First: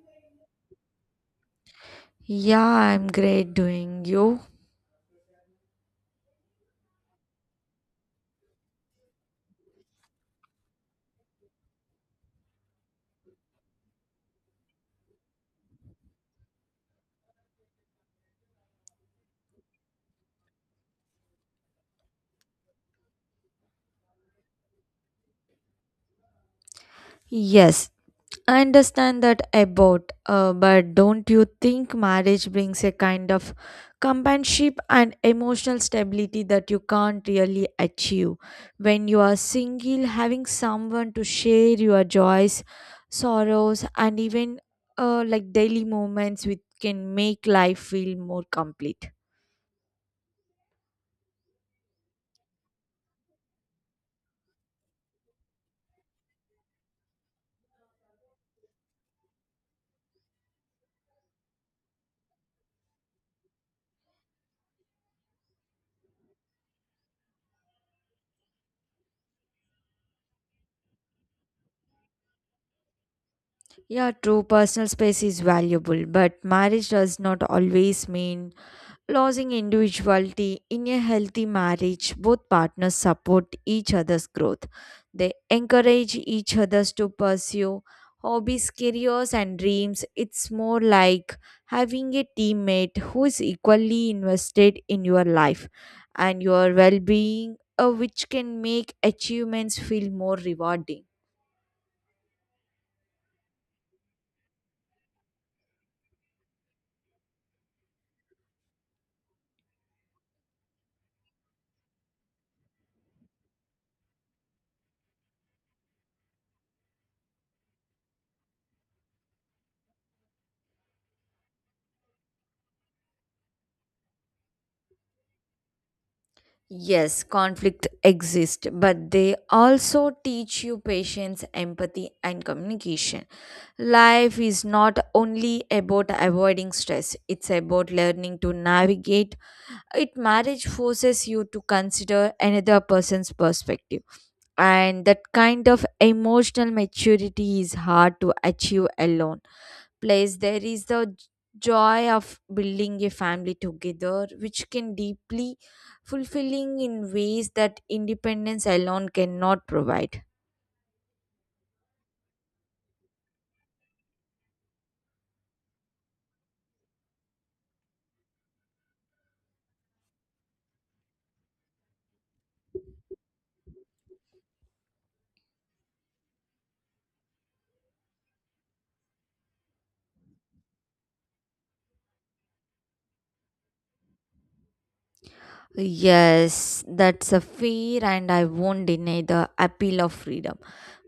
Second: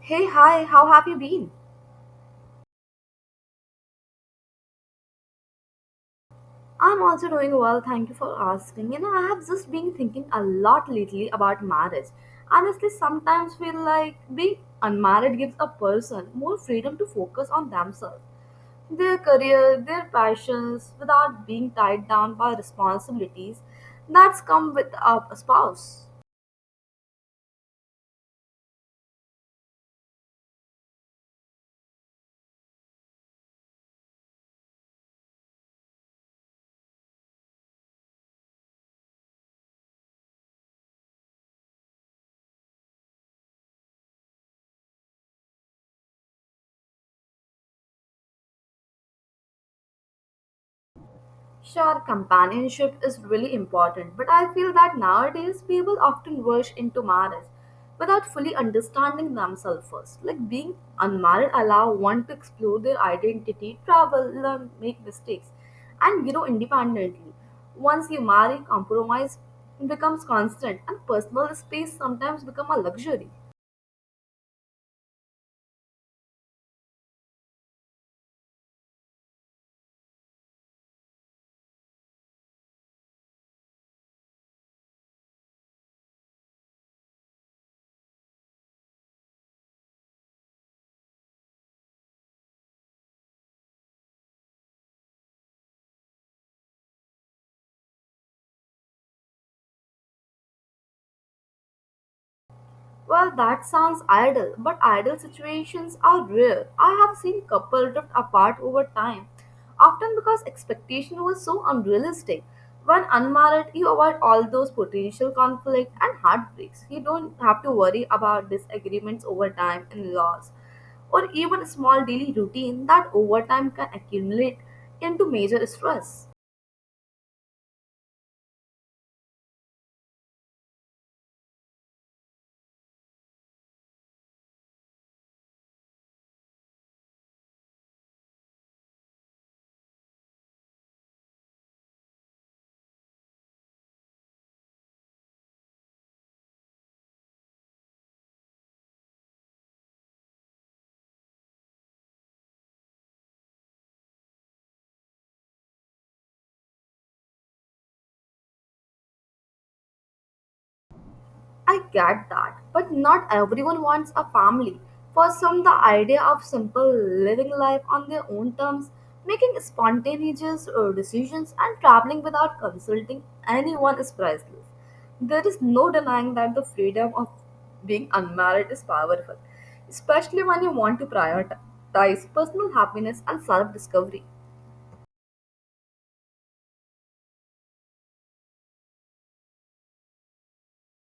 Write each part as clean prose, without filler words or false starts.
Hey, hi, how have you been? Yeah, I'm great doing you. I'm also doing well, thank you for asking. You know, I have just been thinking a lot lately about marriage. Honestly, sometimes feel like being unmarried gives a person more freedom to focus on themselves, their career, their passions, without being tied down by responsibilities that's come with a spouse. Yes, I understand that about, but don't you think marriage brings a kind of companionship and emotional stability that you can't really achieve when you are single? Having someone to share your joys, sorrows, and even like daily moments with can make life feel more complete. Sure, companionship is really important, but I feel that nowadays people often rush into marriage without fully understanding themselves first. Like being unmarried allow one to explore their identity, travel, learn, make mistakes, and grow independently. Once you marry, compromise becomes constant, and personal space sometimes become a luxury. Yeah, true, personal space is valuable, but marriage does not always mean losing individuality in a healthy marriage. Both partners support each other's growth, they encourage each others to pursue hobbies, careers and dreams. It's more like having a teammate who is equally invested in your life and your well-being, which can make achievements feel more rewarding. Well, that sounds ideal, but ideal situations are rare. I have seen couples drift apart over time, often because expectation was so unrealistic. When unmarried, you avoid all those potential conflict and heartbreaks. You don't have to worry about disagreements over time and loss, or even small daily routine that over time can accumulate into major stress. Yes, conflict exist, but they also teach you patience, empathy, and communication. Life is not only about avoiding stress, it's about learning to navigate it. Marriage forces you to consider another person's perspective, and that kind of emotional maturity is hard to achieve alone. Place, there is the joy of building a family together, which can deeply fulfilling in ways that independence alone cannot provide. I get that, but not everyone wants a family. For some, the idea of simple living life on their own terms, making spontaneous decisions, and traveling without consulting anyone is priceless. There is no denying that the freedom of being unmarried is powerful, especially when you want to prioritize personal happiness and self discovery. Yes, that's a fear, and I won't deny the appeal of freedom.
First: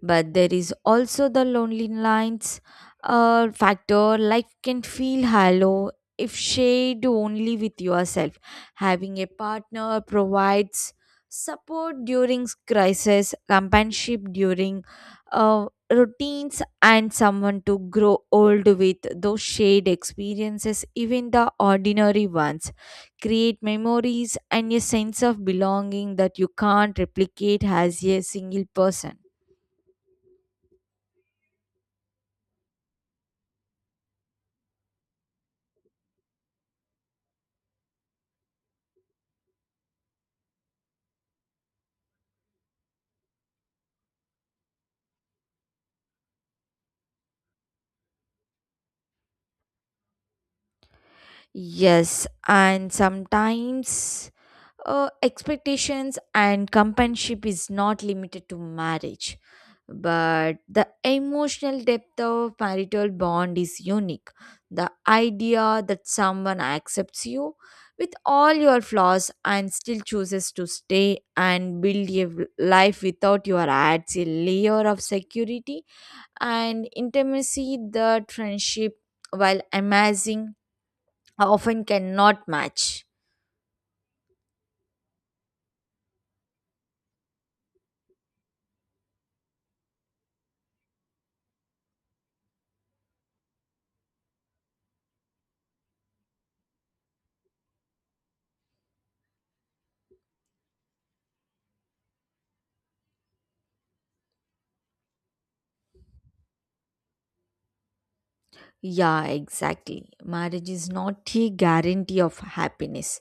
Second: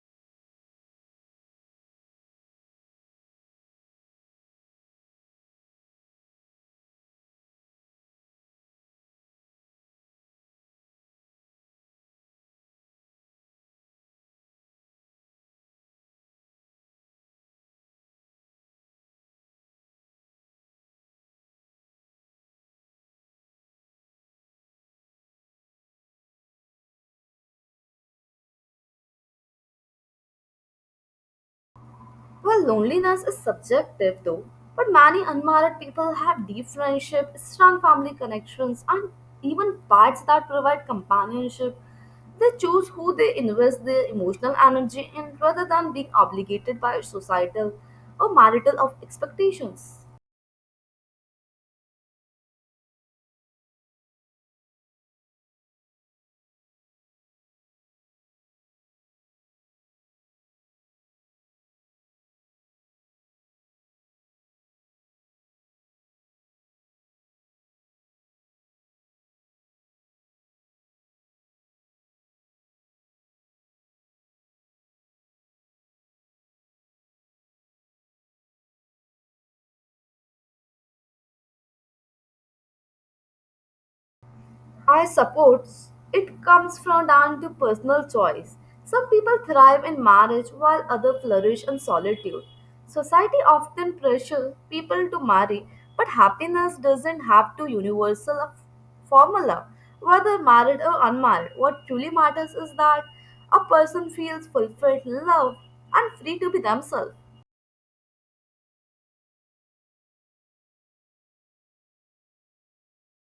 But there is also the lonely lines factor. Life can feel hollow if shared only with yourself. Having a partner provides support during crisis, companionship during uh, routines, and someone to grow old with. Those shared experiences, even the ordinary ones, create memories and a sense of belonging that you can't replicate as a single person. Well, loneliness is subjective though, but many unmarried people have deep friendship, strong family connections, and even pets that provide companionship. They choose who they invest their emotional energy in rather than being obligated by societal or marital of expectations. Yes, and sometimes expectations and companionship is not limited to marriage, but the emotional depth of marital bond is unique. The idea that someone accepts you with all your flaws and still chooses to stay and build a life without your adds a layer of security and intimacy that friendship, while amazing, often cannot match. I suppose it comes from down to personal choice. Some people thrive in marriage while others flourish in solitude. Society often pressures people to marry, but happiness doesn't have to universal formula. Whether married or unmarried, what truly matters is that a person feels fulfilled, loved, and free to be themselves. Yeah, exactly. Marriage is not a guarantee of happiness,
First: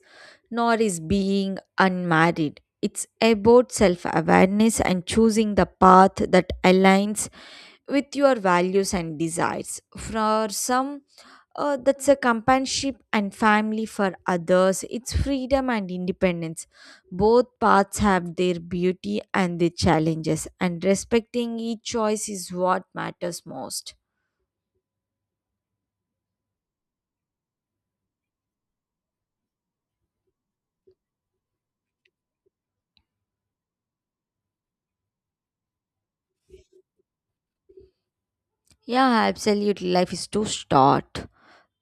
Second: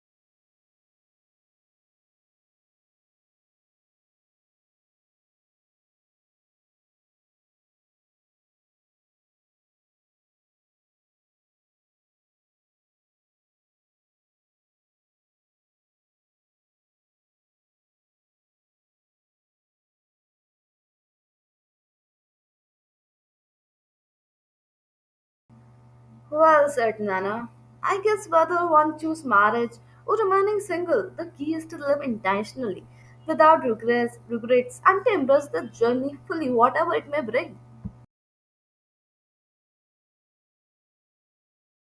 nor is being unmarried. It's about self awareness and choosing the path that aligns with your values and desires. For some, that's a companionship and family. For others, it's freedom and independence. Both paths have their beauty and their challenges, and respecting each choice is what matters most. Well said, Nana. I guess whether one chooses marriage or remaining single, the key is to live intentionally, without regrets, and to embrace the journey fully, whatever it may bring. Yeah, absolutely. Life is too short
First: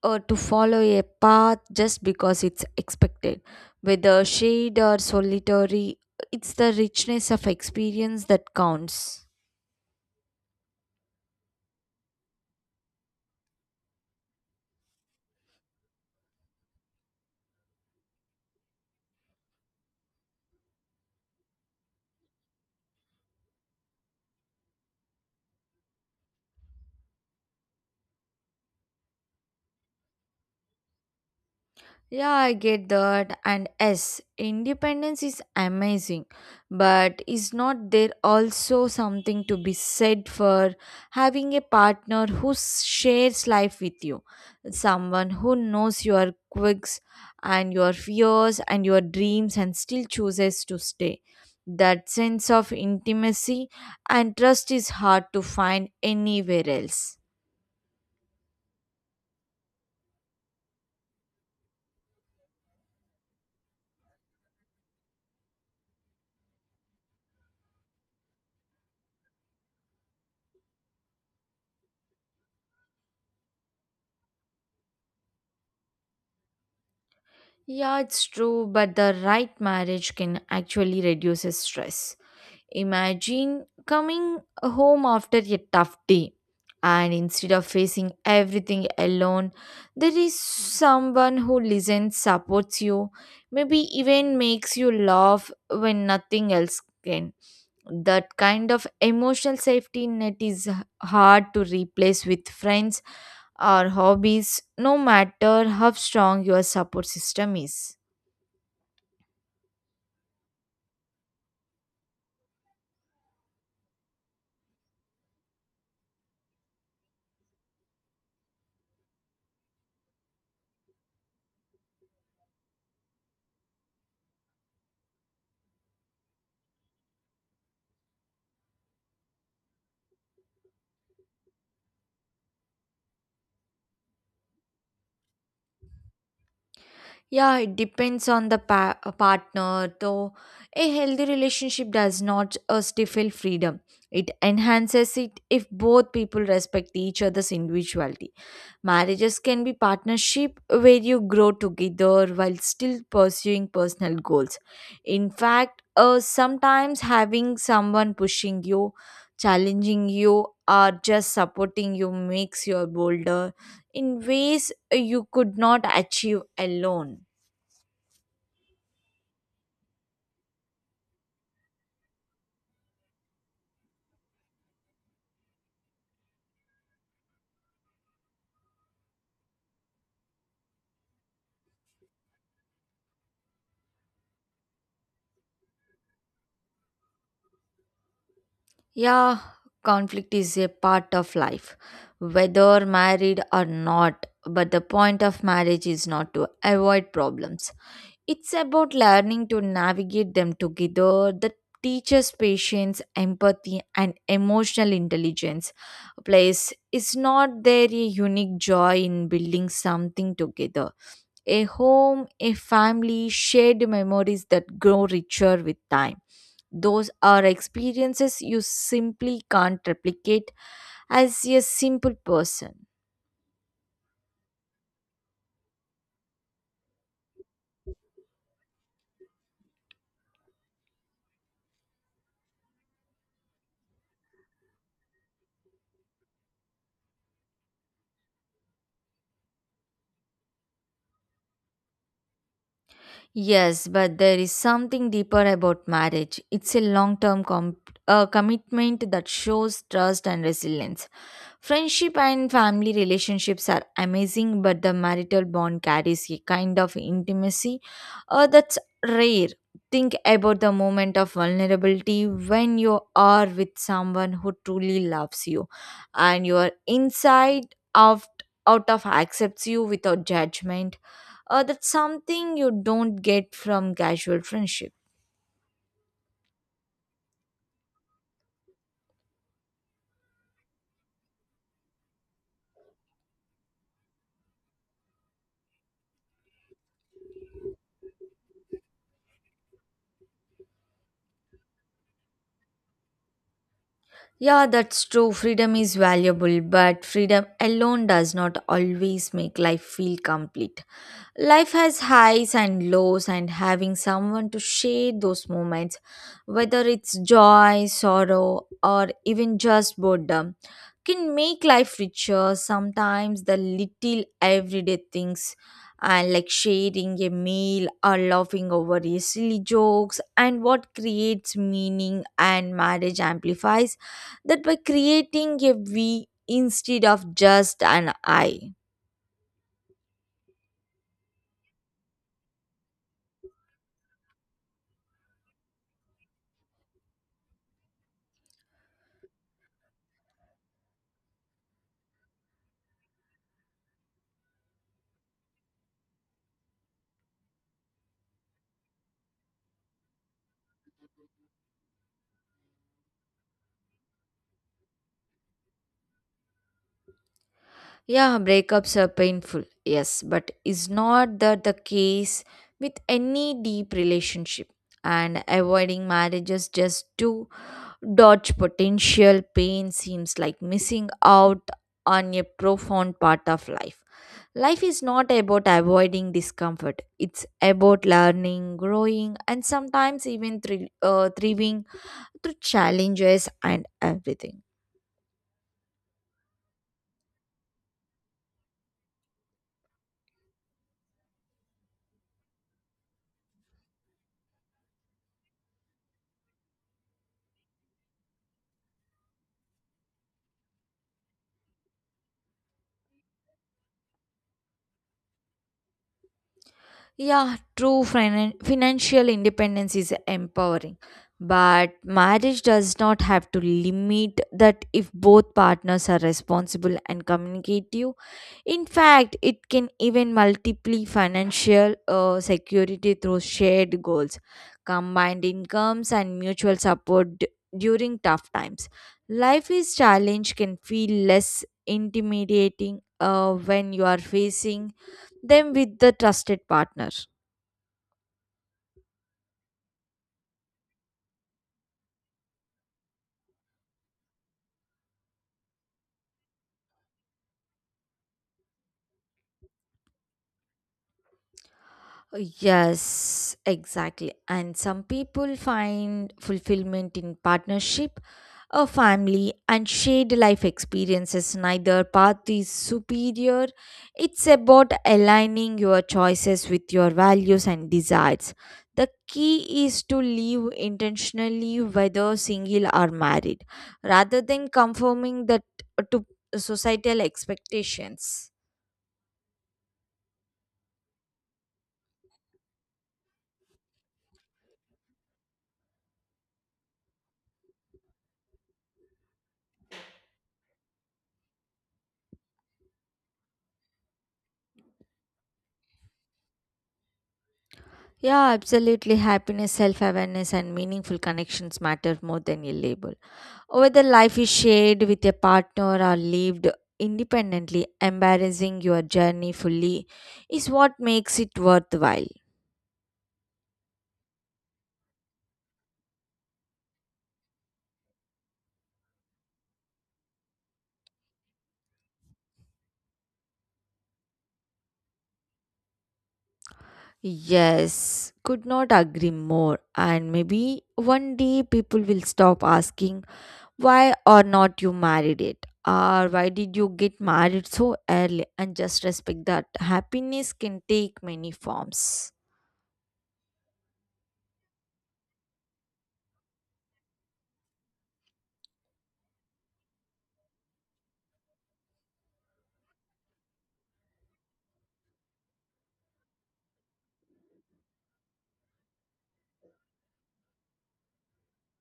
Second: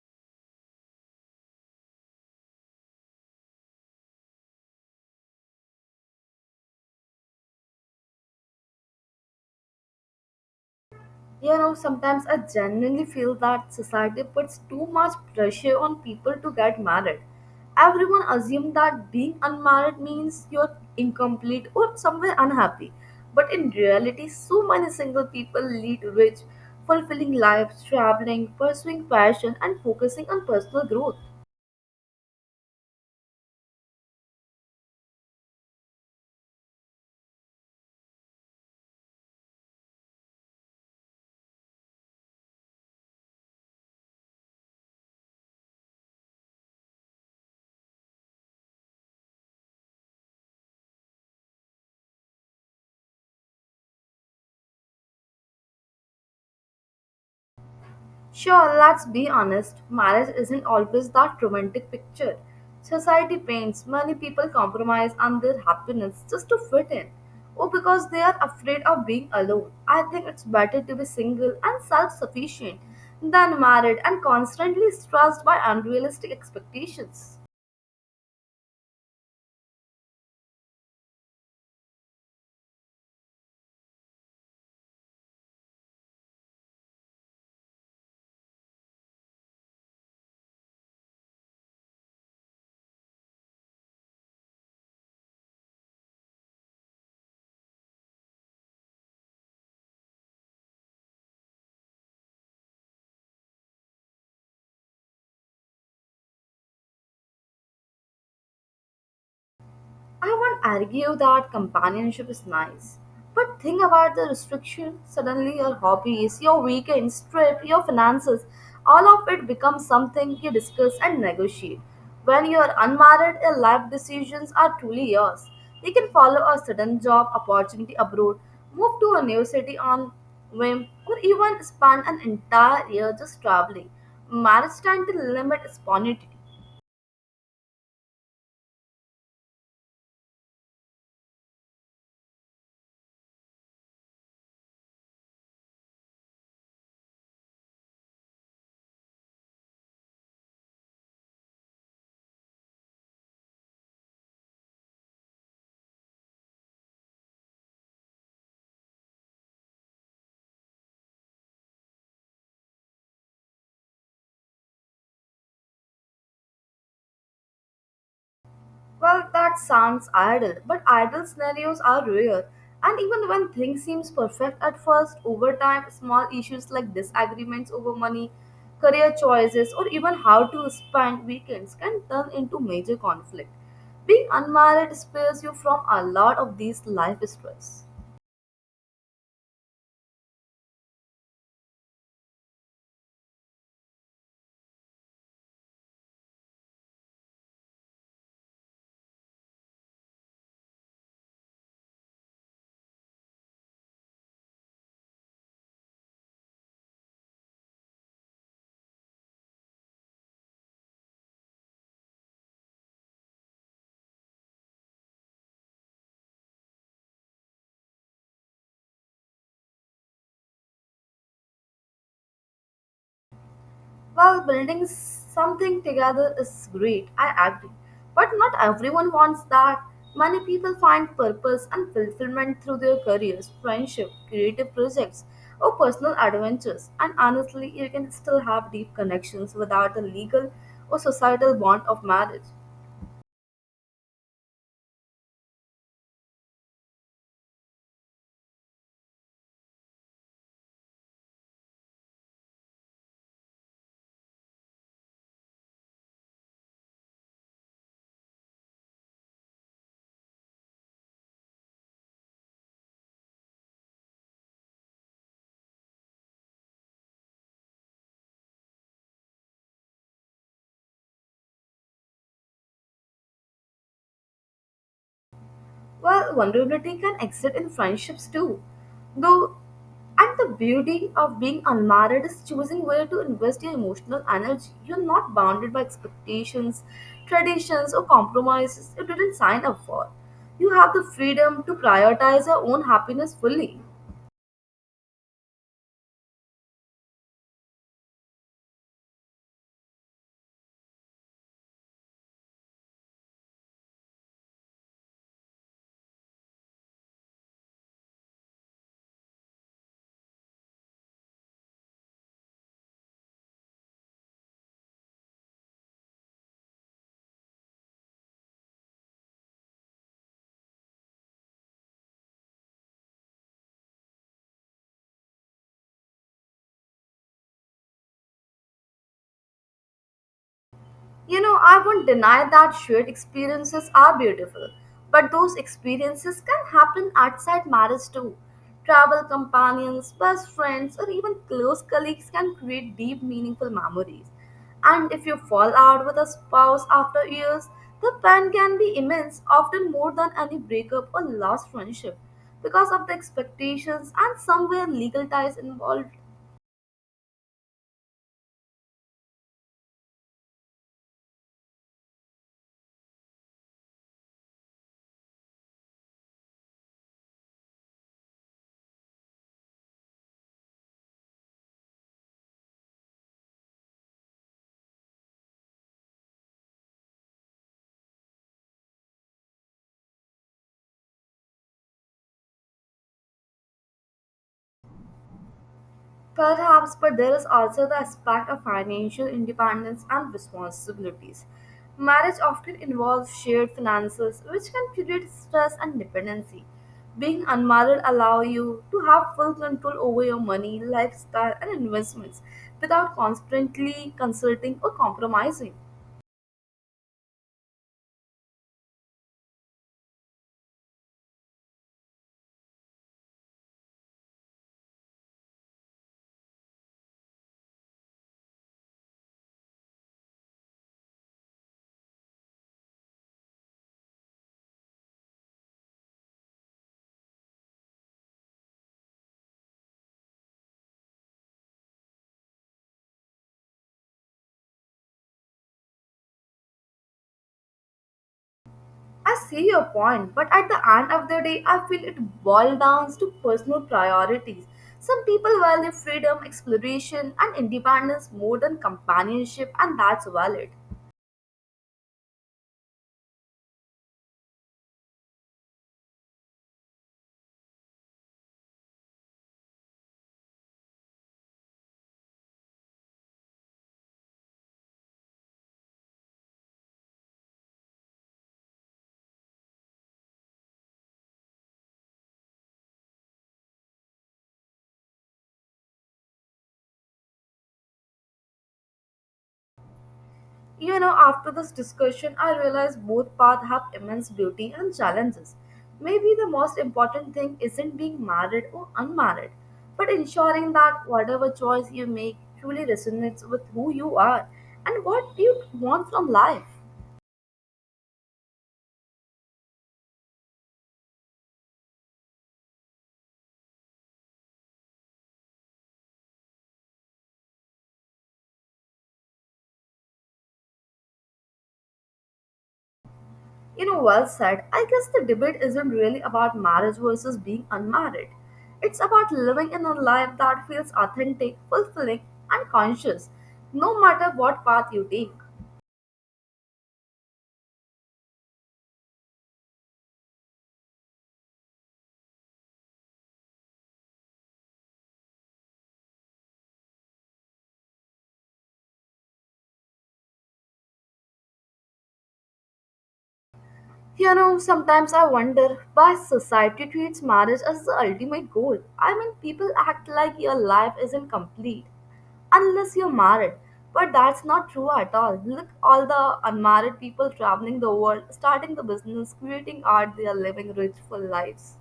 or to follow a path just because it's expected. Whether shade or solitary, it's the richness of experience that counts. You know, sometimes I genuinely feel that society puts too much pressure on people to get married. Everyone assumes that being unmarried means you're incomplete or somewhere unhappy. But in reality, so many single people lead rich, fulfilling lives, traveling, pursuing passion, and focusing on personal growth. Yeah, I get that. And yes, independence is amazing, but is not there also something to be said for having a partner who shares life with you? Someone who knows your quirks and your fears and your dreams and still chooses to stay. That sense of intimacy and trust is hard to find anywhere else. Sure, let's be honest, marriage isn't always that romantic picture. Society paints many people compromise on their happiness just to fit in, or because they are afraid of being alone. I think it's better to be single and self sufficient than married and constantly stressed by unrealistic expectations. Yeah, it's true, but the right marriage can actually reduce stress. Imagine coming home after a tough day and instead of facing everything alone, there is someone who listens, supports you, maybe even makes you laugh when nothing else can. That kind of emotional safety net is hard to replace with friends or hobbies, no matter how strong your support system is. I won't argue that companionship is nice, but think about the restriction. Suddenly, your hobbies, your weekends, trip, your finances, all of it becomes something you discuss and negotiate. When you are unmarried, your life decisions are truly yours. You can follow a sudden job opportunity abroad, move to a new city on whim, or even spend an entire year just traveling. Marriage tends to limit spontaneity. Yeah, it depends on the partner, though. A healthy relationship does not stifle freedom. It enhances it if both people respect each other's individuality. Marriages can be partnership where you grow together while still pursuing personal goals. In fact, sometimes having someone pushing you, challenging you, or just supporting you makes you bolder in ways you could not achieve alone. Well, that sounds idle, but idle scenarios are rare. And even when things seem perfect at first, over time, small issues like disagreements over money, career choices, or even how to spend weekends can turn into major conflict. Being unmarried spares you from a lot of these life stress. Yeah, conflict is a part of life, whether married or not. But the point of marriage is not to avoid problems, it's about learning to navigate them together. That teaches patience, empathy, and emotional intelligence. Place is not there a unique joy in building something together? A home, a family, shared memories that grow richer with time. Those are experiences you simply can't replicate as a simple person. While building something together is great, I agree. But not everyone wants that. Many people find purpose and fulfillment through their careers, friendship, creative projects, or personal adventures. And honestly, you can still have deep connections without the legal or societal bond of marriage. Yes, but there is something deeper about marriage. It's a long term commitment that shows trust and resilience. Friendship and family relationships are amazing, but the marital bond carries a kind of intimacy, that's rare. Think about the moment of vulnerability when you are with someone who truly loves you and your inside out, out of accepts you without judgment. That's something you don't get from casual friendship. Well, vulnerability can exist in friendships too. Though, and the beauty of being unmarried is choosing where to invest your emotional energy. You're not bounded by expectations, traditions, or compromises you didn't sign up for. You have the freedom to prioritize your own happiness fully. Yeah, that's true. Freedom is valuable, but freedom alone does not always make life feel complete. Life has highs and lows, and having someone to share those moments, whether it's joy, sorrow, or even just boredom, can make life richer. Sometimes the little everyday things, and like sharing a meal or laughing over a silly jokes, and what creates meaning, and marriage amplifies that by creating a we instead of just an I. You know, I won't deny that shared experiences are beautiful, but those experiences can happen outside marriage too. Travel companions, best friends, or even close colleagues can create deep, meaningful memories. And if you fall out with a spouse after years, the pain can be immense, often more than any breakup or lost friendship, because of the expectations and somewhere legal ties involved. Yeah, breakups are painful, yes, but is not that the case with any deep relationship? And avoiding marriages just to dodge potential pain seems like missing out on a profound part of life. Life is not about avoiding discomfort, it's about learning, growing, and sometimes even thriving through challenges and everything. Perhaps, but there is also the aspect of financial independence and responsibilities. Marriage often involves shared finances, which can create stress and dependency. Being unmarried allows you to have full control over your money, lifestyle, and investments without constantly consulting or compromising. Yeah, true financial independence is empowering, but marriage does not have to limit that if both partners are responsible and communicative. In fact, it can even multiply financial security through shared goals, combined incomes, and mutual support during tough times. Life is challenge can feel less intimidating when you are facing them with the trusted partner. I see your point, but at the end of the day, I feel it boils down to personal priorities. Some people value freedom, exploration, and independence more than companionship, and that's valid. Yes, exactly. And some people find fulfillment in partnership, a family, and shared life experiences. Neither path is superior. It's about aligning your choices with your values and desires. The key is to live intentionally, whether single or married, rather than conforming that to societal expectations. You know, after this discussion, I realize both paths have immense beauty and challenges. Maybe the most important thing isn't being married or unmarried, but ensuring that whatever choice you make truly resonates with who you are and what you want from life. Yeah, absolutely. Happiness, self awareness, and meaningful connections matter more than a label. Whether life is shared with a partner or lived independently, embarrassing your journey fully is what makes it worthwhile. You know, well said. I guess the debate isn't really about marriage versus being unmarried. It's about living in a life that feels authentic, fulfilling, and conscious, no matter what path you take. Yes, could not agree more. And maybe one day people will stop asking why or not you married it, or why did you get married so early, and just respect that happiness can take many forms. You know, sometimes I wonder why society treats marriage as the ultimate goal. I mean, people act like your life isn't complete unless you're married. But that's not true at all. Look, all the unmarried people traveling the world, starting the business, creating art, they are living rich full lives.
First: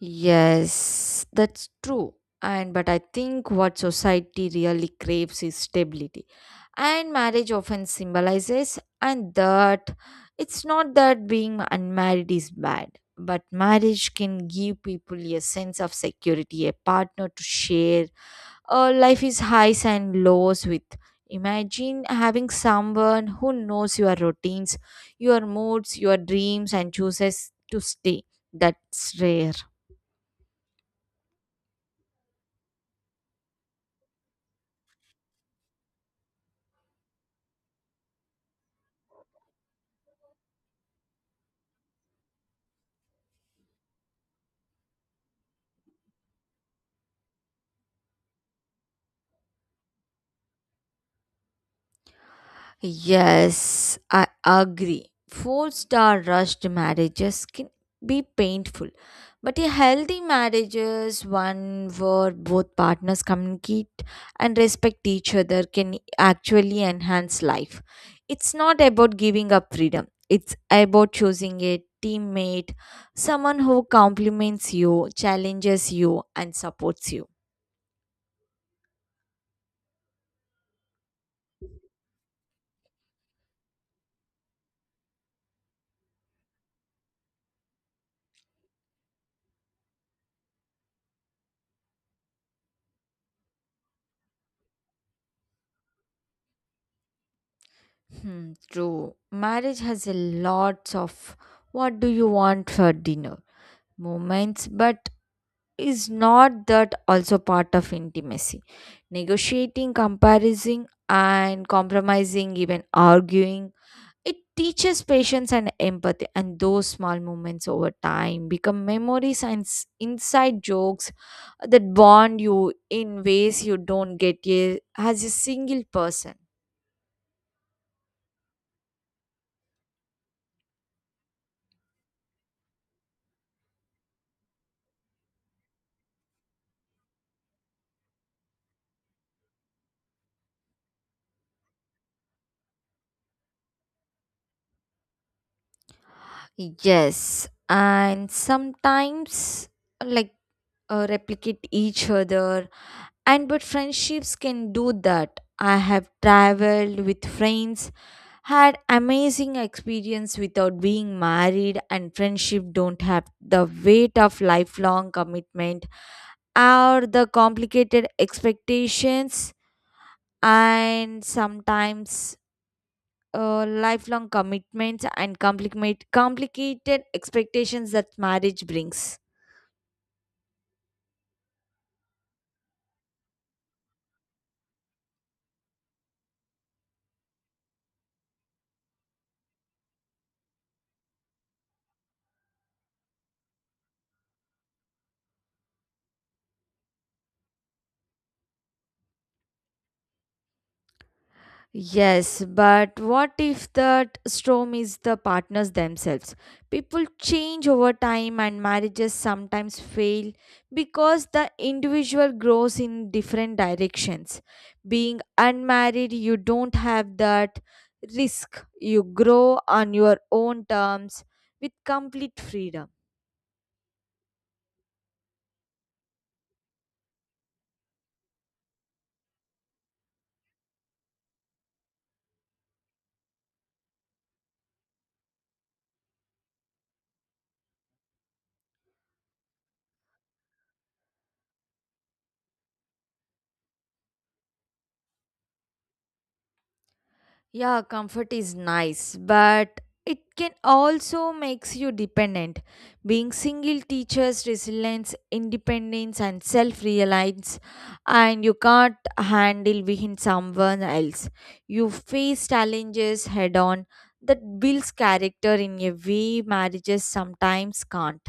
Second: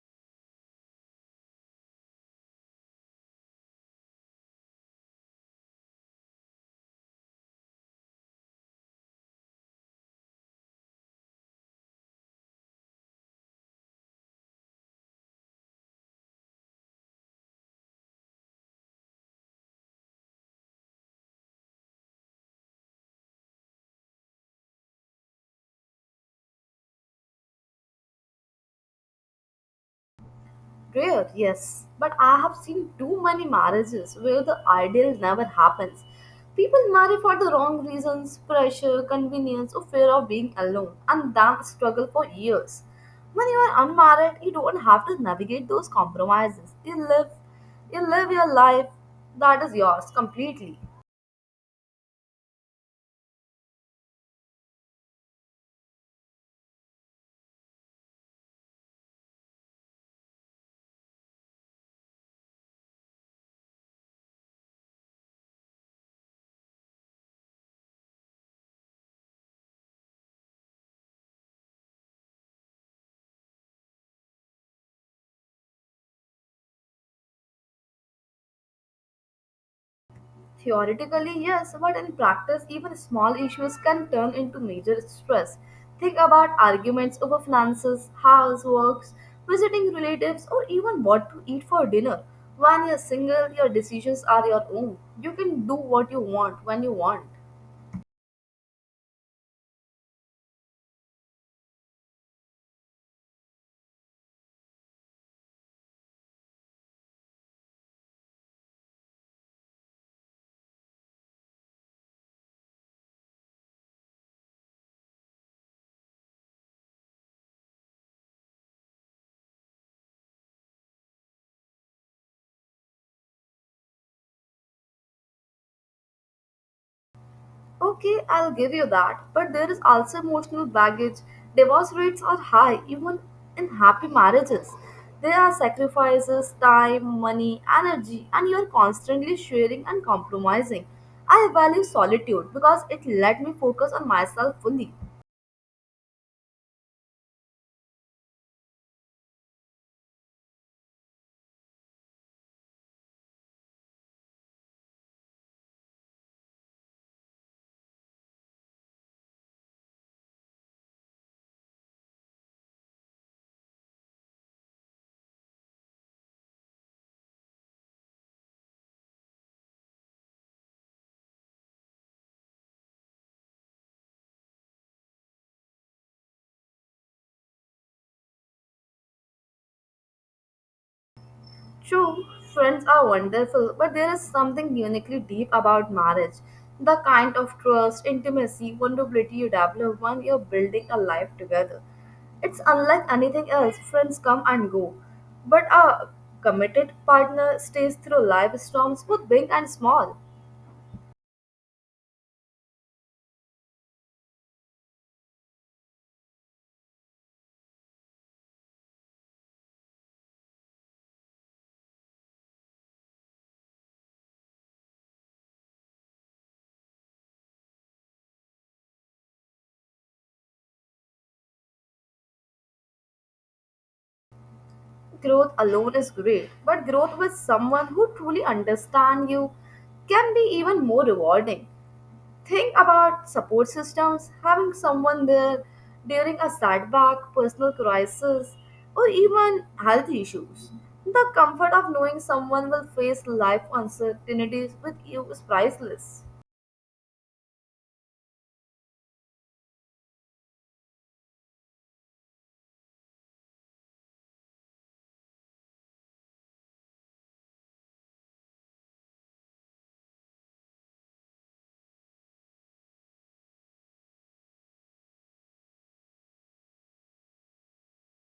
Yes, that's true. And but I think what society really craves is stability. And marriage often symbolizes and that it's not that being unmarried is bad, but marriage can give people a sense of security, a partner to share. Life is highs and lows with. Imagine having someone who knows your routines, your moods, your dreams and chooses to stay. That's rare. Rare, yes, but I have seen too many marriages where the ideal never happens. People marry for the wrong reasons pressure, convenience, or fear of being alone, and then struggle for years. When you are unmarried, you don't have to navigate those compromises. You live your life that is yours completely. Yes, I agree. Four-star rushed marriages can be painful, but a healthy marriage is one where both partners communicate and respect each other can actually enhance life. It's not about giving up freedom, it's about choosing a teammate, someone who compliments you, challenges you, and supports you. Theoretically, yes, but in practice, even small issues can turn into major stress. Think about arguments over finances, houseworks, visiting relatives, or even what to eat for dinner. When you're single, your decisions are your own. You can do what you want when you want. Hmm, true. Marriage has a lots of what do you want for dinner moments, but is not that also part of intimacy? Negotiating, comparing, and compromising, even arguing, it teaches patience and empathy, and those small moments over time become memories and inside jokes that bond you in ways you don't get as a single person. Okay, I'll give you that. But there is also emotional baggage. Divorce rates are high, even in happy marriages. There are sacrifices, time, money, energy, and you're constantly sharing and compromising. I value solitude because it let me focus on myself fully. Yes, and sometimes like replicate each other, and but friendships can do that. I have traveled with friends, had amazing experience without being married, and friendship don't have the weight of lifelong commitment or the complicated expectations and sometimes lifelong commitments and complicated expectations that marriage brings. True, friends are wonderful, but there is something uniquely deep about marriage. The kind of trust, intimacy, vulnerability you develop when you're building a life together. It's unlike anything else. Friends come and go, but a committed partner stays through life storms, both big and small. Yes, but what if that storm is the partners themselves? People change over time and marriages sometimes fail because the individual grows in different directions. Being unmarried, you don't have that risk. You grow on your own terms with complete freedom. Growth alone is great, but growth with someone who truly understands you can be even more rewarding. Think about support systems, having someone there during a setback, personal crisis, or even health issues. The comfort of knowing someone will face life uncertainties with you is priceless. Yeah, comfort is nice, but it can also makes you dependent. Being single teaches resilience, independence, and self-reliance, and you can't handle within someone else. You face challenges head-on, that builds character in a way marriages sometimes can't.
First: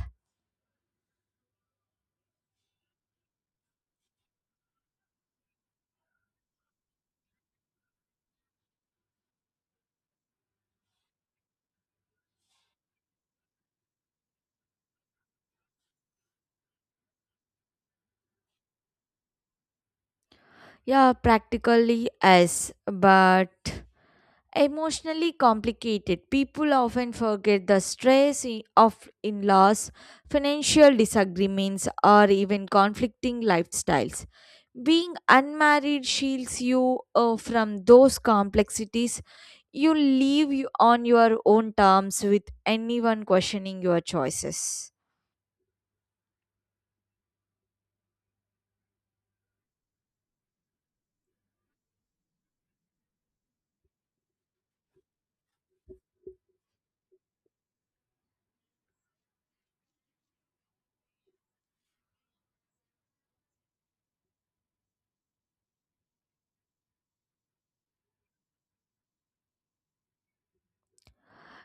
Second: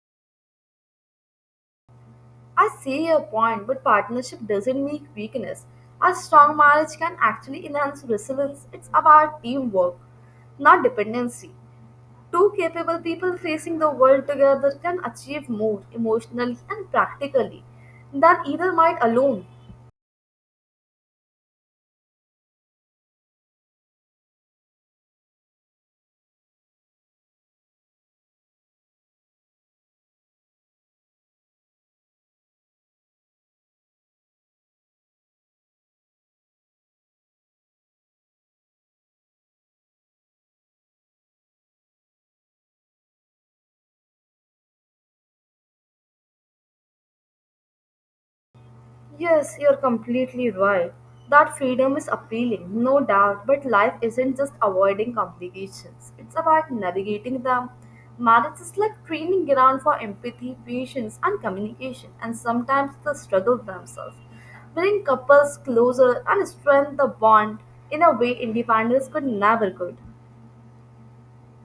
I see your point, but partnership doesn't mean weakness. A strong marriage can actually enhance resilience. It's about teamwork, not dependency. Two capable people facing the world together can achieve more emotionally and practically than either might alone. Yeah, practically yes, but emotionally complicated. People often forget the stress of in laws, financial disagreements, or even conflicting lifestyles. Being unmarried shields you, from those complexities. You live on your own terms with anyone questioning your choices. Yes, you're completely right. That freedom is appealing, no doubt, but life isn't just avoiding complications, it's about navigating them. Marriage is like training ground for empathy, patience, and communication, and sometimes the struggle themselves. Bring couples closer and strengthen the bond in a way independence could never could.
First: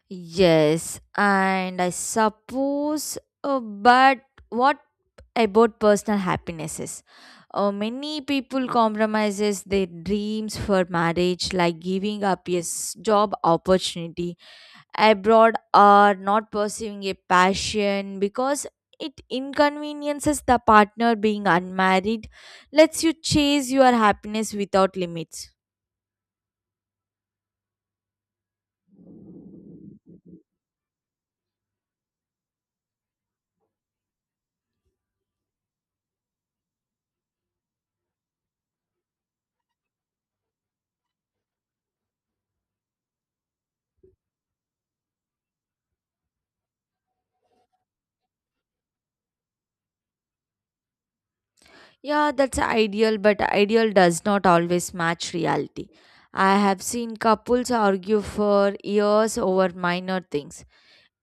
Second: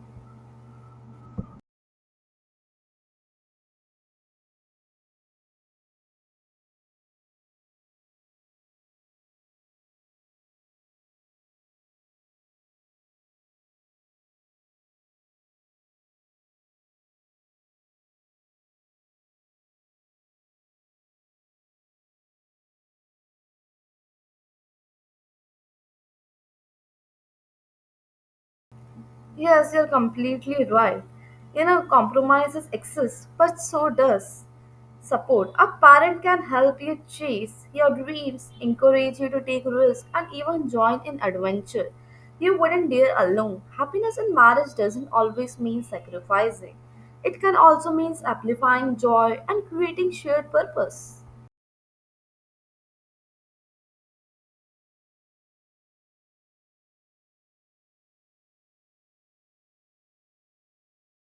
Yes, and I suppose, but what about personal happinesses? Many people compromises their dreams for marriage, like giving up a job opportunity abroad or not pursuing a passion because it inconveniences the partner. Being unmarried lets you chase your happiness without limits. Yes, you're completely right. You know, compromises exist, but so does support. A parent can help you chase your dreams, encourage you to take risks, and even join in adventure. You wouldn't dare alone. Happiness in marriage doesn't always mean sacrificing. It can also mean amplifying joy and creating shared purpose. Yeah, that's ideal, but ideal does not always match reality. I have seen couples argue for years over minor things.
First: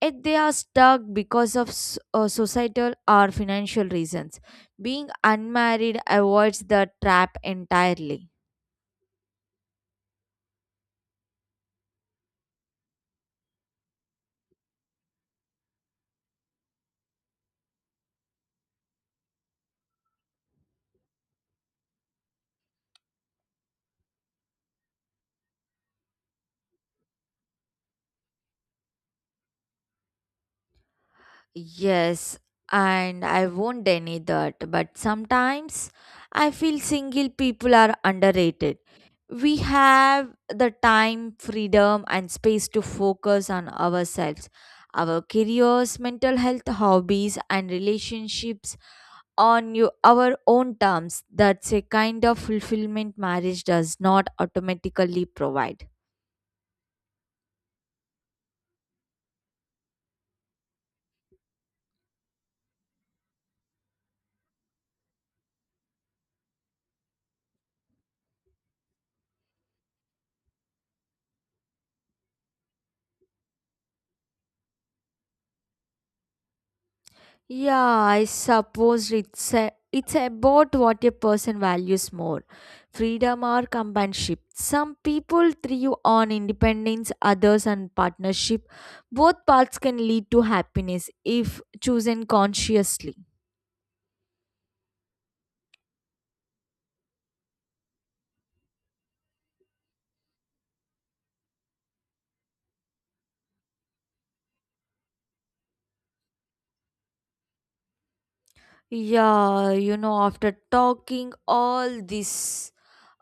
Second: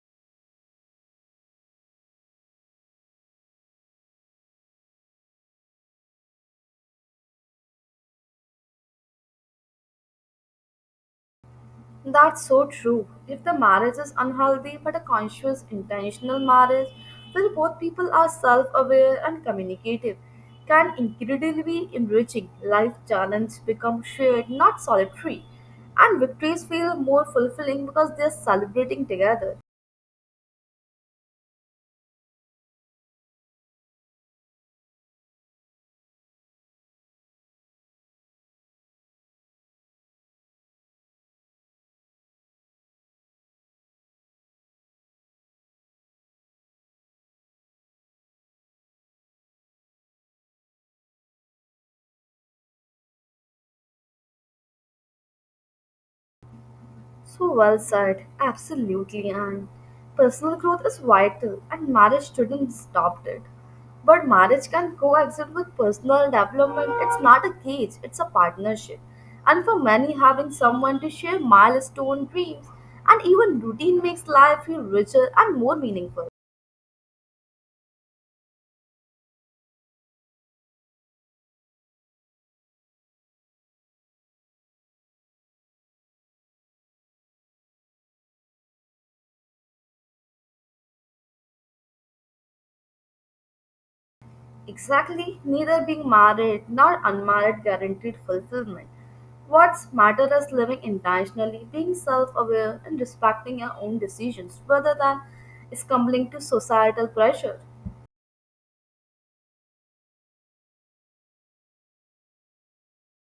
Yet they are stuck because of societal or financial reasons. Being unmarried avoids the trap entirely. That's so true. If the marriage is unhealthy but a conscious, intentional marriage, where both people are self aware and communicative, can incredibly enriching. Life challenges become shared, not solitary, and victories feel more fulfilling because they are celebrating together. Yes, and I won't deny that, but sometimes I feel single people are underrated. We have the time, freedom, and space to focus on ourselves, our careers, mental health, hobbies, and relationships on your, our own terms. That's a kind of fulfillment marriage does not automatically provide. So well said, absolutely. And personal growth is vital, and marriage shouldn't stop it. But marriage can coexist with personal development. It's not a cage, it's a partnership. And for many, having someone to share milestone dreams and even routine makes life feel richer and more meaningful. Yeah, I suppose it's about what a person values more, freedom or companionship. Some people thrive on independence, others on partnership. Both paths can lead to happiness if chosen consciously. Exactly, neither being married nor unmarried guaranteed fulfillment. What's matter is living intentionally, being self aware, and respecting your own decisions rather than succumbing to societal pressure. After talking all this,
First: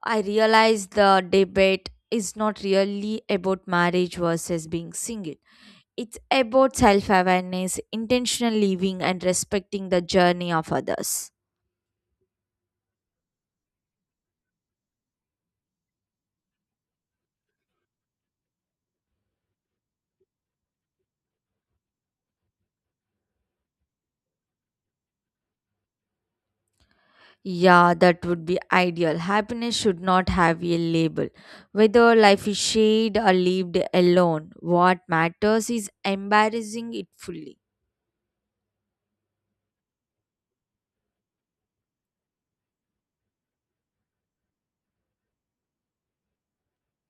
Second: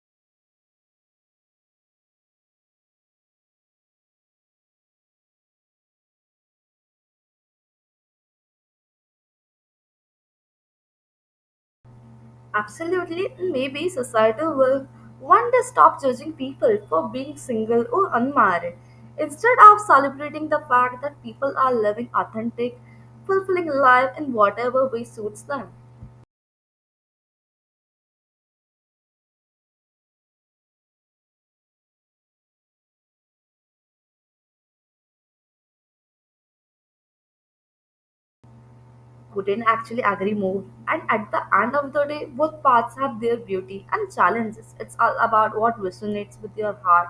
I realize the debate is not really about marriage versus being single. It's about self awareness, intentional living, and respecting the journey of others. Absolutely, and maybe society will one day stop judging people for being single or unmarried instead of celebrating the fact that people are living authentic, fulfilling life in whatever way suits them. Yeah, that would be ideal. Happiness should not have a label. Whether life is shared or lived alone, what matters is embracing it fully. Couldn't actually agree more. And at the end of the day, both paths have their beauty and challenges. It's all about what resonates with your heart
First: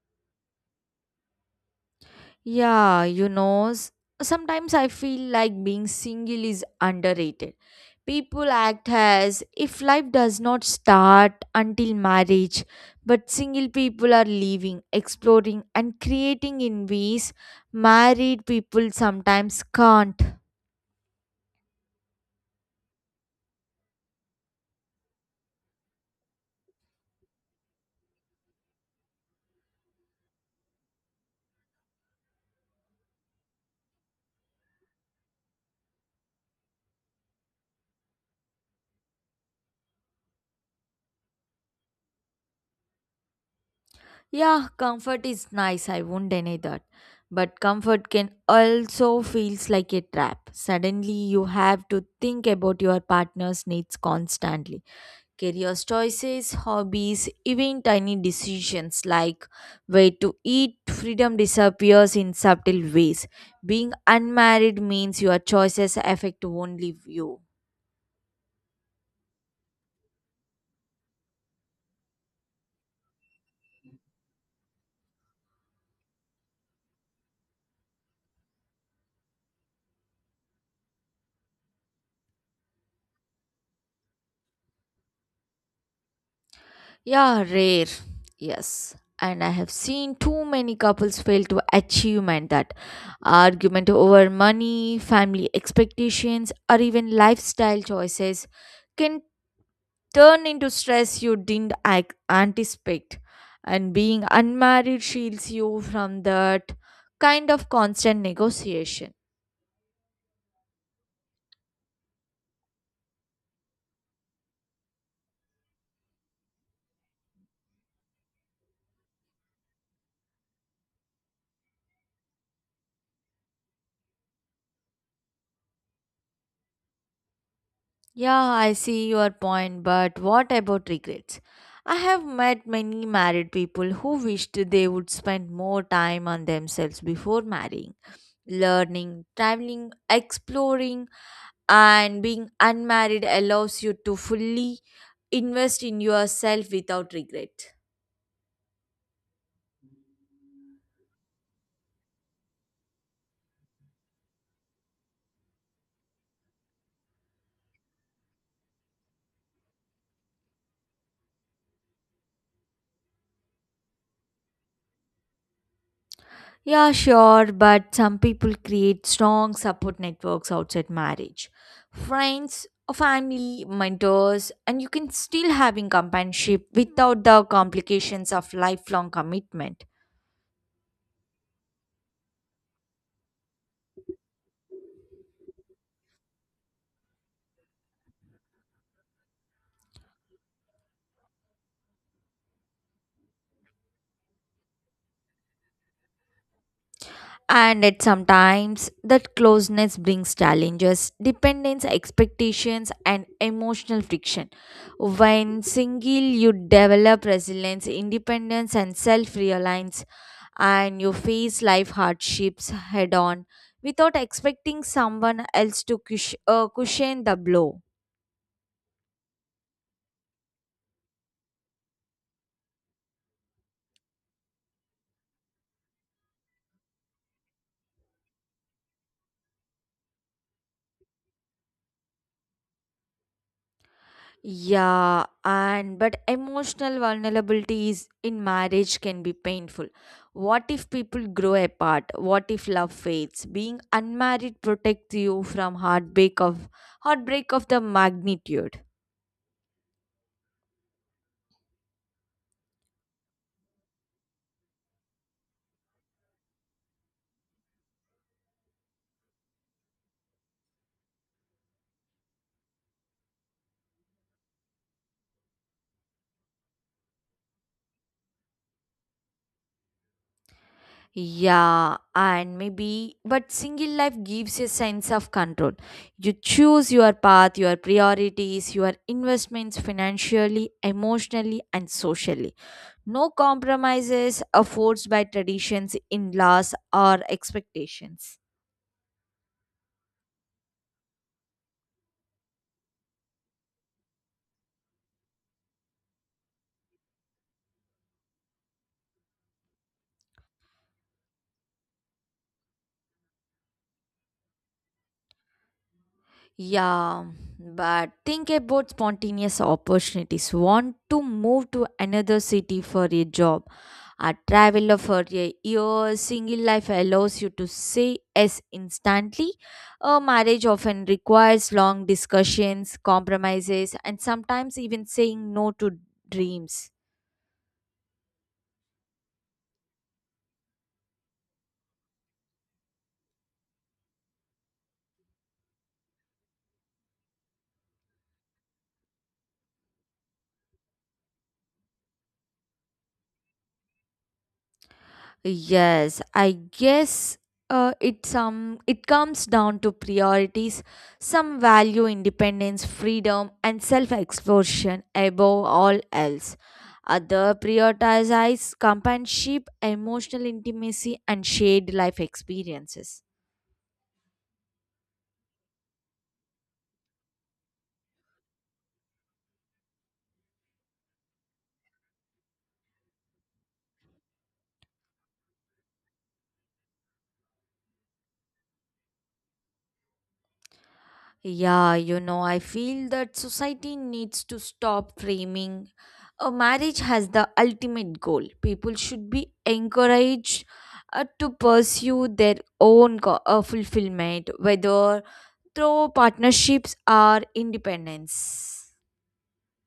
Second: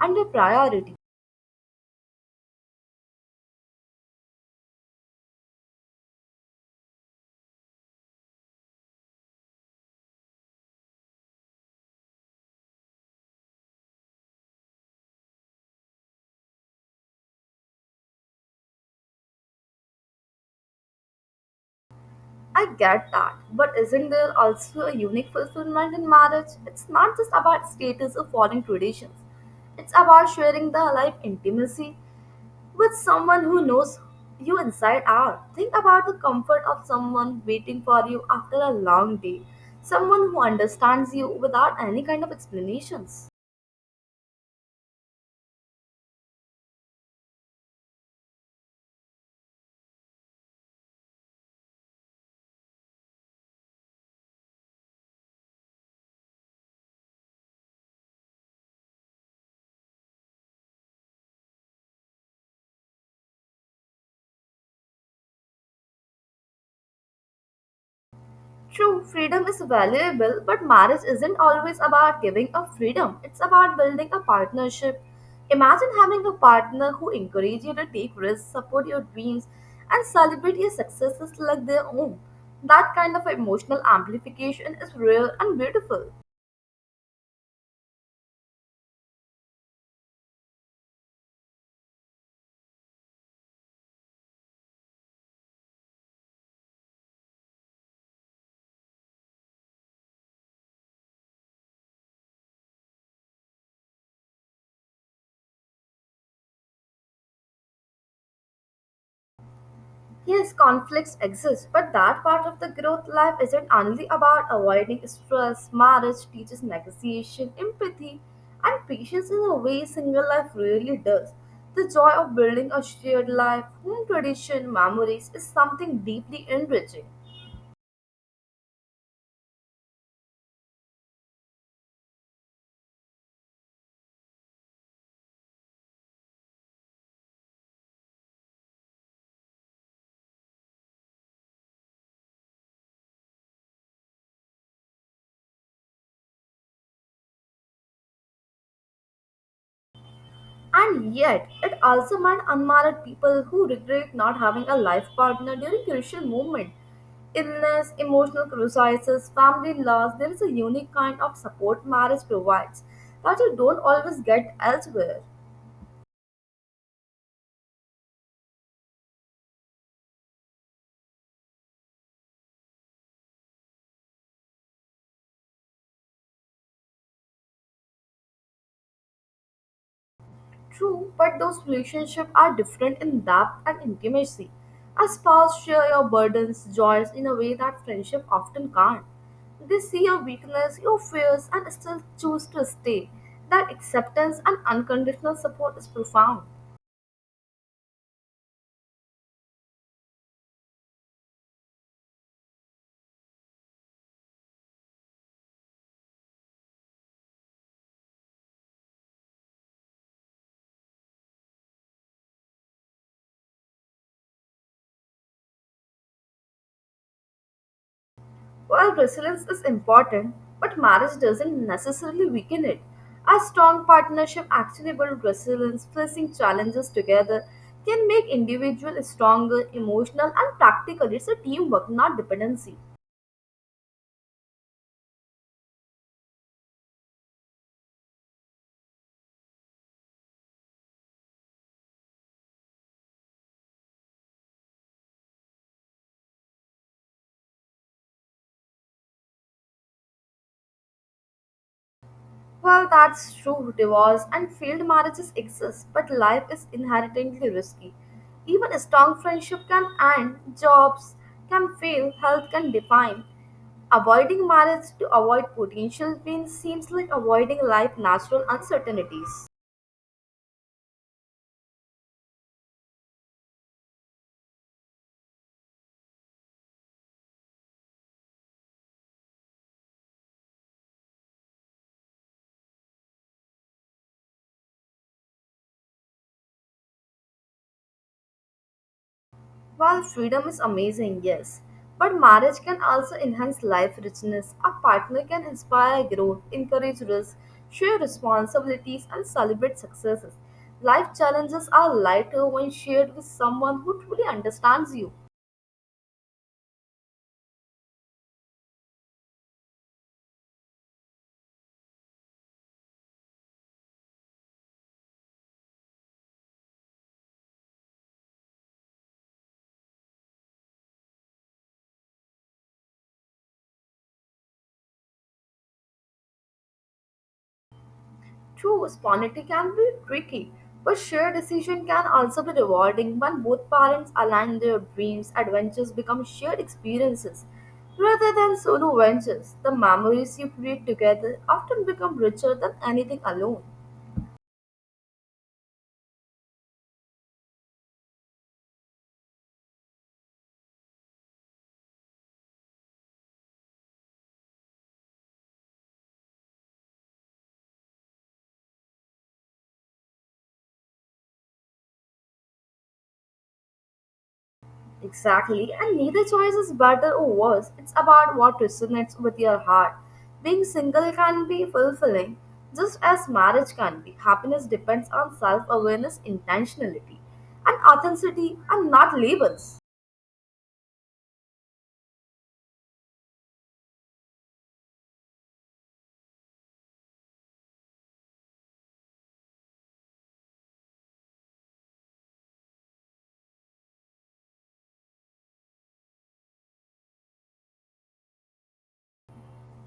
and your priority. Yeah, you know, s- Sometimes I feel like being single is underrated. People act as if life does not start until marriage, but single people are living, exploring, and creating in ways married people sometimes can't. I get that, but isn't there also a unique fulfillment in marriage? It's not just about status or following traditions, it's about sharing the life intimacy with someone who knows you inside out. Think about the comfort of someone waiting for you after a long day, someone who understands you without any kind of explanations. Yeah, comfort is nice, I won't deny that. But comfort can also feels like a trap. Suddenly you have to think about your partner's needs constantly. Career choices, hobbies, even tiny decisions like where to eat, freedom disappears in subtle ways. Being unmarried means your choices affect only you. True, freedom is valuable, but marriage isn't always about giving up freedom. It's about building a partnership. Imagine having a partner who encourages you to take risks, support your dreams, and celebrate your successes like their own. That kind of emotional amplification is real and beautiful. Yeah, rare. Yes. And I have seen too many couples fail to achievement that argument over money, family expectations, or even lifestyle choices can turn into stress you didn't anticipate. And being unmarried shields you from that kind of constant negotiation. Yes, conflicts exist, but that part of the growth life isn't only about avoiding stress. Marriage teaches negotiation, empathy, and patience in a way single life really does. The joy of building a shared life, home tradition, memories is something deeply enriching. Yeah, I see your point, but what about regrets? I have met many married people who wished they would spend more time on themselves before marrying. Learning, traveling, exploring, and being unmarried allows you to fully invest in yourself without regret. And yet, it also meant unmarried people who regret not having a life partner during crucial moments. Illness, emotional crises, family loss, there is a unique kind of support marriage provides that you don't always get elsewhere. Yeah, sure, but some people create strong support networks outside marriage. Friends, a family, mentors, and you can still having companionship without the complications of lifelong commitment. True, but those relationships are different in depth and intimacy. A spouse share your burdens, joys in a way that friendship often can't. They see your weakness, your fears, and still choose to stay. That acceptance and unconditional support is profound. And at sometimes that closeness brings challenges, dependence, expectations, and emotional friction. When single, you develop resilience, independence, and self-reliance, and you face life hardships head on without expecting someone else to cushion the blow. While resilience is important, but marriage doesn't necessarily weaken it. A strong partnership actually builds resilience, facing challenges together can make individuals stronger, emotional and practical. It's a teamwork, not dependency. Yeah, and but emotional vulnerability is in marriage can be painful. What if people grow apart? What if love fades? Being unmarried protects you from heartbreak of the magnitude. Well, that's true. Divorce and failed marriages exist, but life is inherently risky. Even a strong friendship can end, jobs can fail, health can decline. Avoiding marriage to avoid potential pain seems like avoiding life's natural uncertainties. Yeah, and maybe but single life gives a sense of control. You choose your path, your priorities, your investments financially, emotionally, and socially. No compromises are forced by traditions, in laws, or expectations. While freedom is amazing, yes, but marriage can also enhance life richness. A partner can inspire growth, encourage risk, share responsibilities, and celebrate successes. Life challenges are lighter when shared with someone who truly understands you. Yeah, but think about spontaneous opportunities. Want to move to another city for a job, a traveler for a year, single life allows you to say yes instantly. A marriage often requires long discussions, compromises, and sometimes even saying no to dreams. True, spontaneity can be tricky, but shared decision can also be rewarding when both parents align their dreams. Adventures become shared experiences rather than solo ventures. The memories you create together often become richer than anything alone. Yes, I guess it comes down to priorities. Some value independence, freedom, and self-exploration above all else. Other prioritize companionship, emotional intimacy, and shared life experiences. Exactly, and neither choice is better or worse. It's about what resonates with your heart. Being single can be fulfilling, just as marriage can be. Happiness depends on self awareness, intentionality, and authenticity, and not labels. I feel that society needs to stop framing a marriage as the ultimate goal. People should be encouraged to pursue their own fulfillment, whether through partnerships or independence.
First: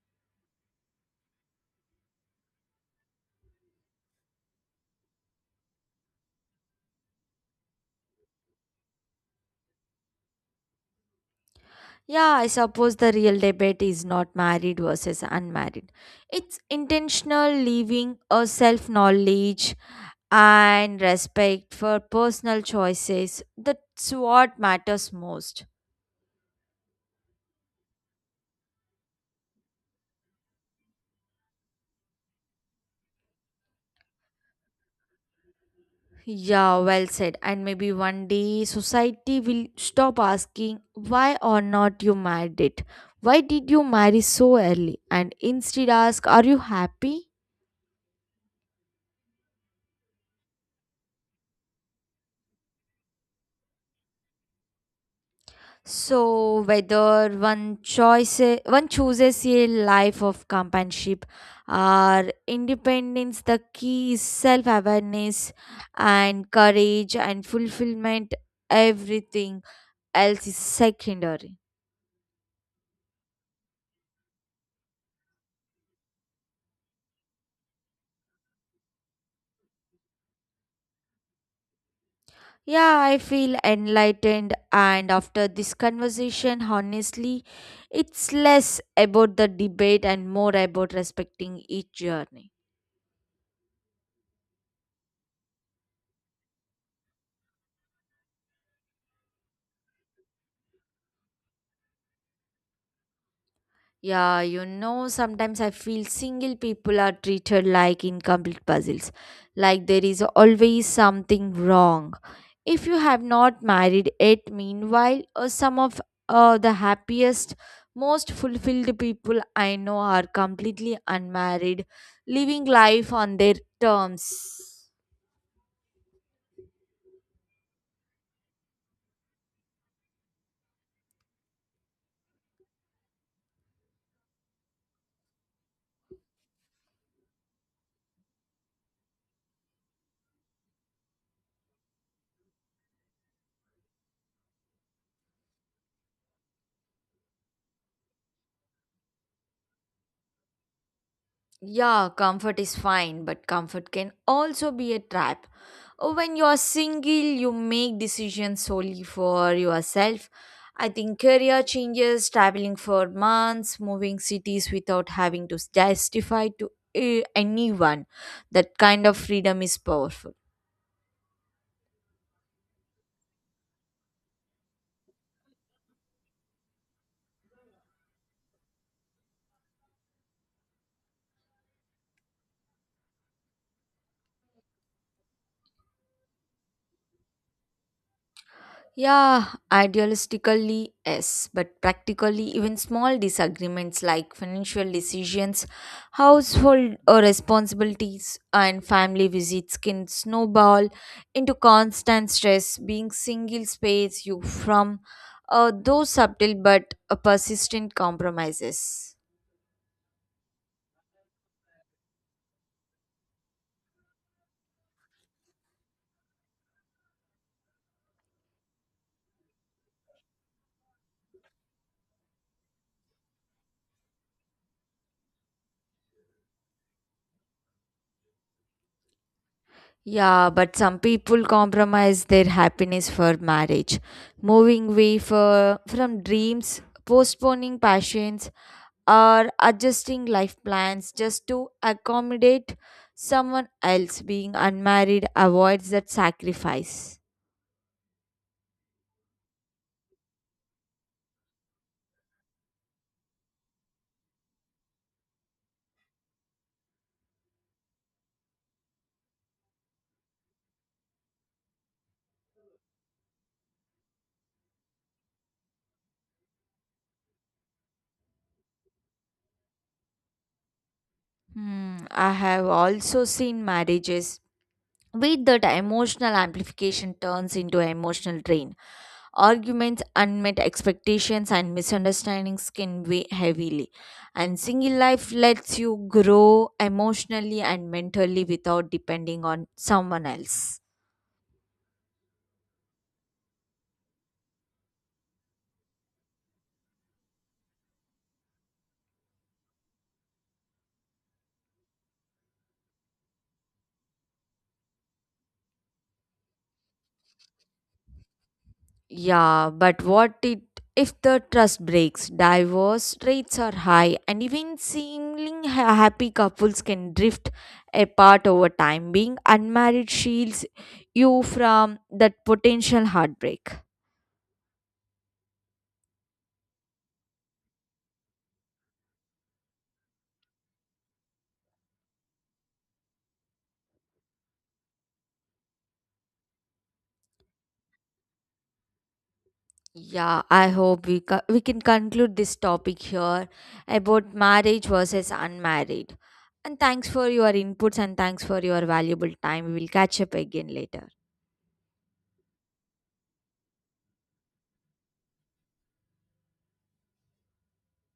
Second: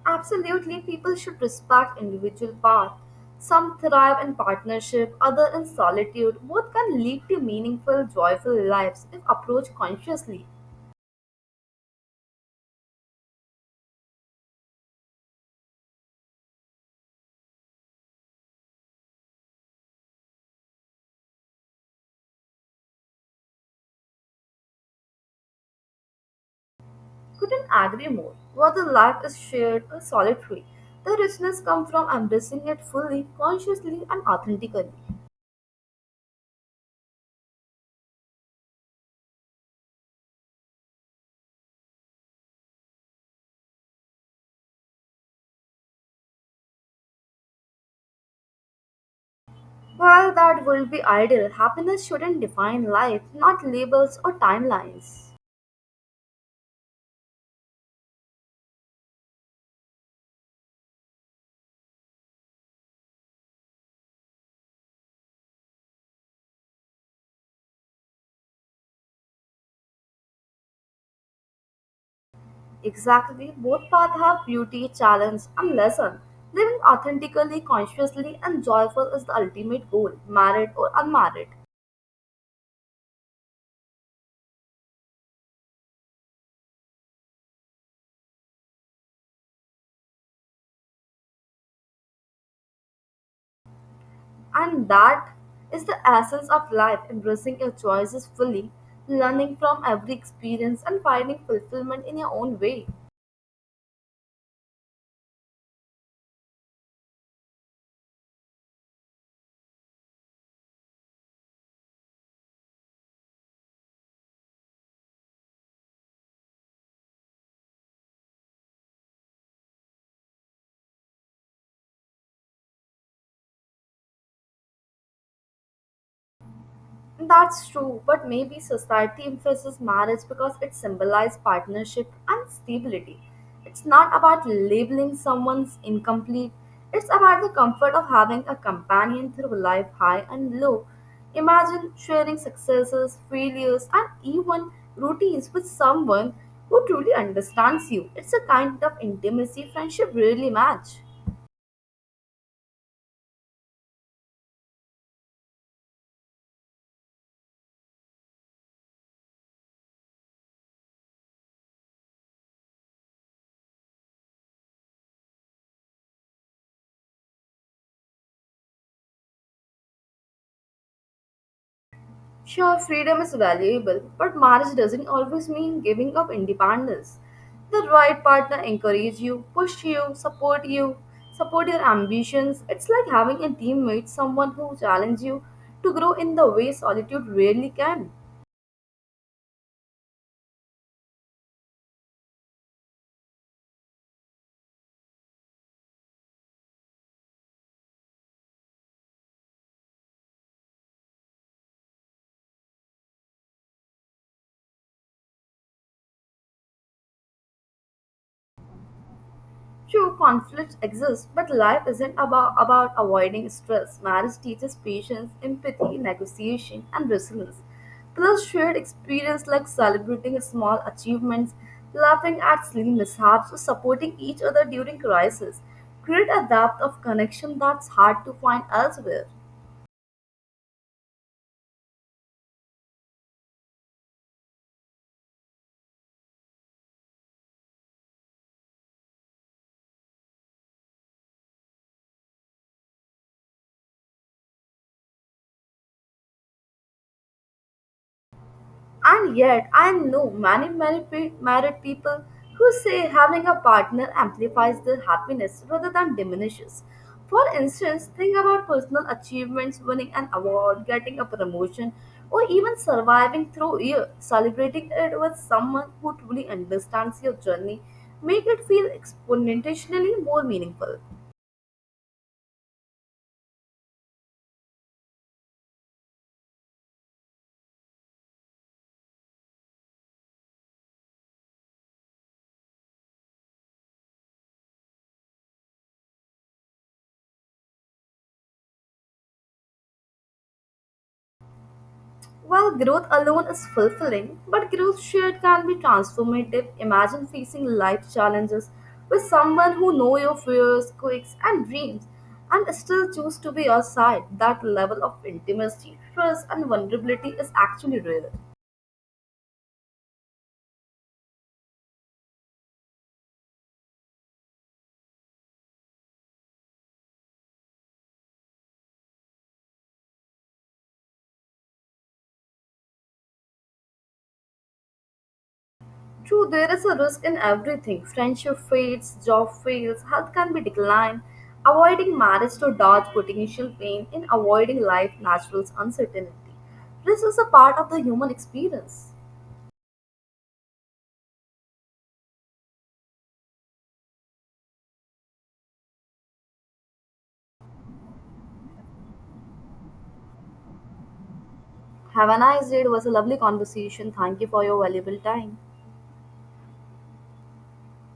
Absolutely, people should respect individual paths. Some thrive in partnership, other in solitude. Both can lead to meaningful, joyful lives if approached consciously. Yeah, I suppose the real debate is not married versus unmarried. It's intentional living, a self knowledge, and respect for personal choices. That's what matters most. Couldn't agree more. Whether life is shared or solitary, the richness comes from embracing it fully, consciously, and authentically. Yeah, well said. And maybe one day society will stop asking why or not you married it. Why did you marry so early? And instead ask, are you happy? While that would be ideal, happiness shouldn't define life, not labels or timelines. So whether one chooses a life of companionship or independence, the key is self awareness and courage and fulfillment. Everything else is secondary. Exactly, both paths have beauty, challenge, and lesson. Living authentically, consciously, and joyful is the ultimate goal, married or unmarried. Yeah, I feel enlightened, and after this conversation, honestly, it's less about the debate and more about respecting each journey. And that is the essence of life embracing your choices fully, learning from every experience, and finding fulfillment in your own way. Sometimes I feel single people are treated like incomplete puzzles, like there is always something wrong. If you have not married yet, meanwhile, some of the happiest, most fulfilled people I know are completely unmarried, living life on their terms. That's true, but maybe society emphasizes marriage because it symbolizes partnership and stability. It's not about labeling someone's incomplete, it's about the comfort of having a companion through life high and low. Imagine sharing successes, failures, and even routines with someone who truly understands you. It's a kind of intimacy friendship really match. Yeah, comfort is fine, but comfort can also be a trap. When you're single, you make decisions solely for yourself. I think career changes, traveling for months, moving cities without having to justify to anyone. That kind of freedom is powerful. Sure, freedom is valuable, but marriage doesn't always mean giving up independence. The right partner encourage you, push you, support your ambitions. It's like having a teammate, someone who challenges you to grow in the way solitude rarely can. Yeah, idealistically, yes, but practically, even small disagreements like financial decisions, household responsibilities, and family visits can snowball into constant stress. Being single space you from those subtle but persistent compromises. True, conflicts exist, but life isn't about avoiding stress. Marriage teaches patience, empathy, negotiation, and resilience. Plus, shared experience like celebrating small achievements, laughing at silly mishaps, or supporting each other during crisis create a depth of connection that's hard to find elsewhere. Yeah, but some people compromise their happiness for marriage, moving away for, from dreams, postponing passions or adjusting life plans just to accommodate someone else. Being unmarried avoids that sacrifice. And yet, I know many married people who say having a partner amplifies their happiness rather than diminishes. For instance, think about personal achievements, winning an award, getting a promotion, or even surviving through a year. Celebrating it with someone who truly understands your journey make it feel exponentially more meaningful. Hmm, I have also seen marriages with that emotional amplification turns into emotional drain, arguments, unmet expectations, and misunderstandings can weigh heavily, and single life lets you grow emotionally and mentally without depending on someone else. While growth alone is fulfilling, but growth shared can be transformative. Imagine facing life challenges with someone who knows your fears, quirks, and dreams, and still choose to be your side. That level of intimacy, trust, and vulnerability is actually rare. Yeah, but what it if the trust breaks? Divorce rates are high, and even seemingly happy couples can drift apart over time. Being unmarried shields you from that potential heartbreak. True, there is a risk in everything. Friendship fades, job fails, health can be declined. Avoiding marriage to dodge potential pain in avoiding life natural's uncertainty. Risk is a part of the human experience. Yeah, I hope we can conclude this topic here about marriage versus unmarried. And thanks for your inputs and thanks for your valuable time. We will catch up again later. Have a nice day. It was a lovely conversation. Thank you for your valuable time.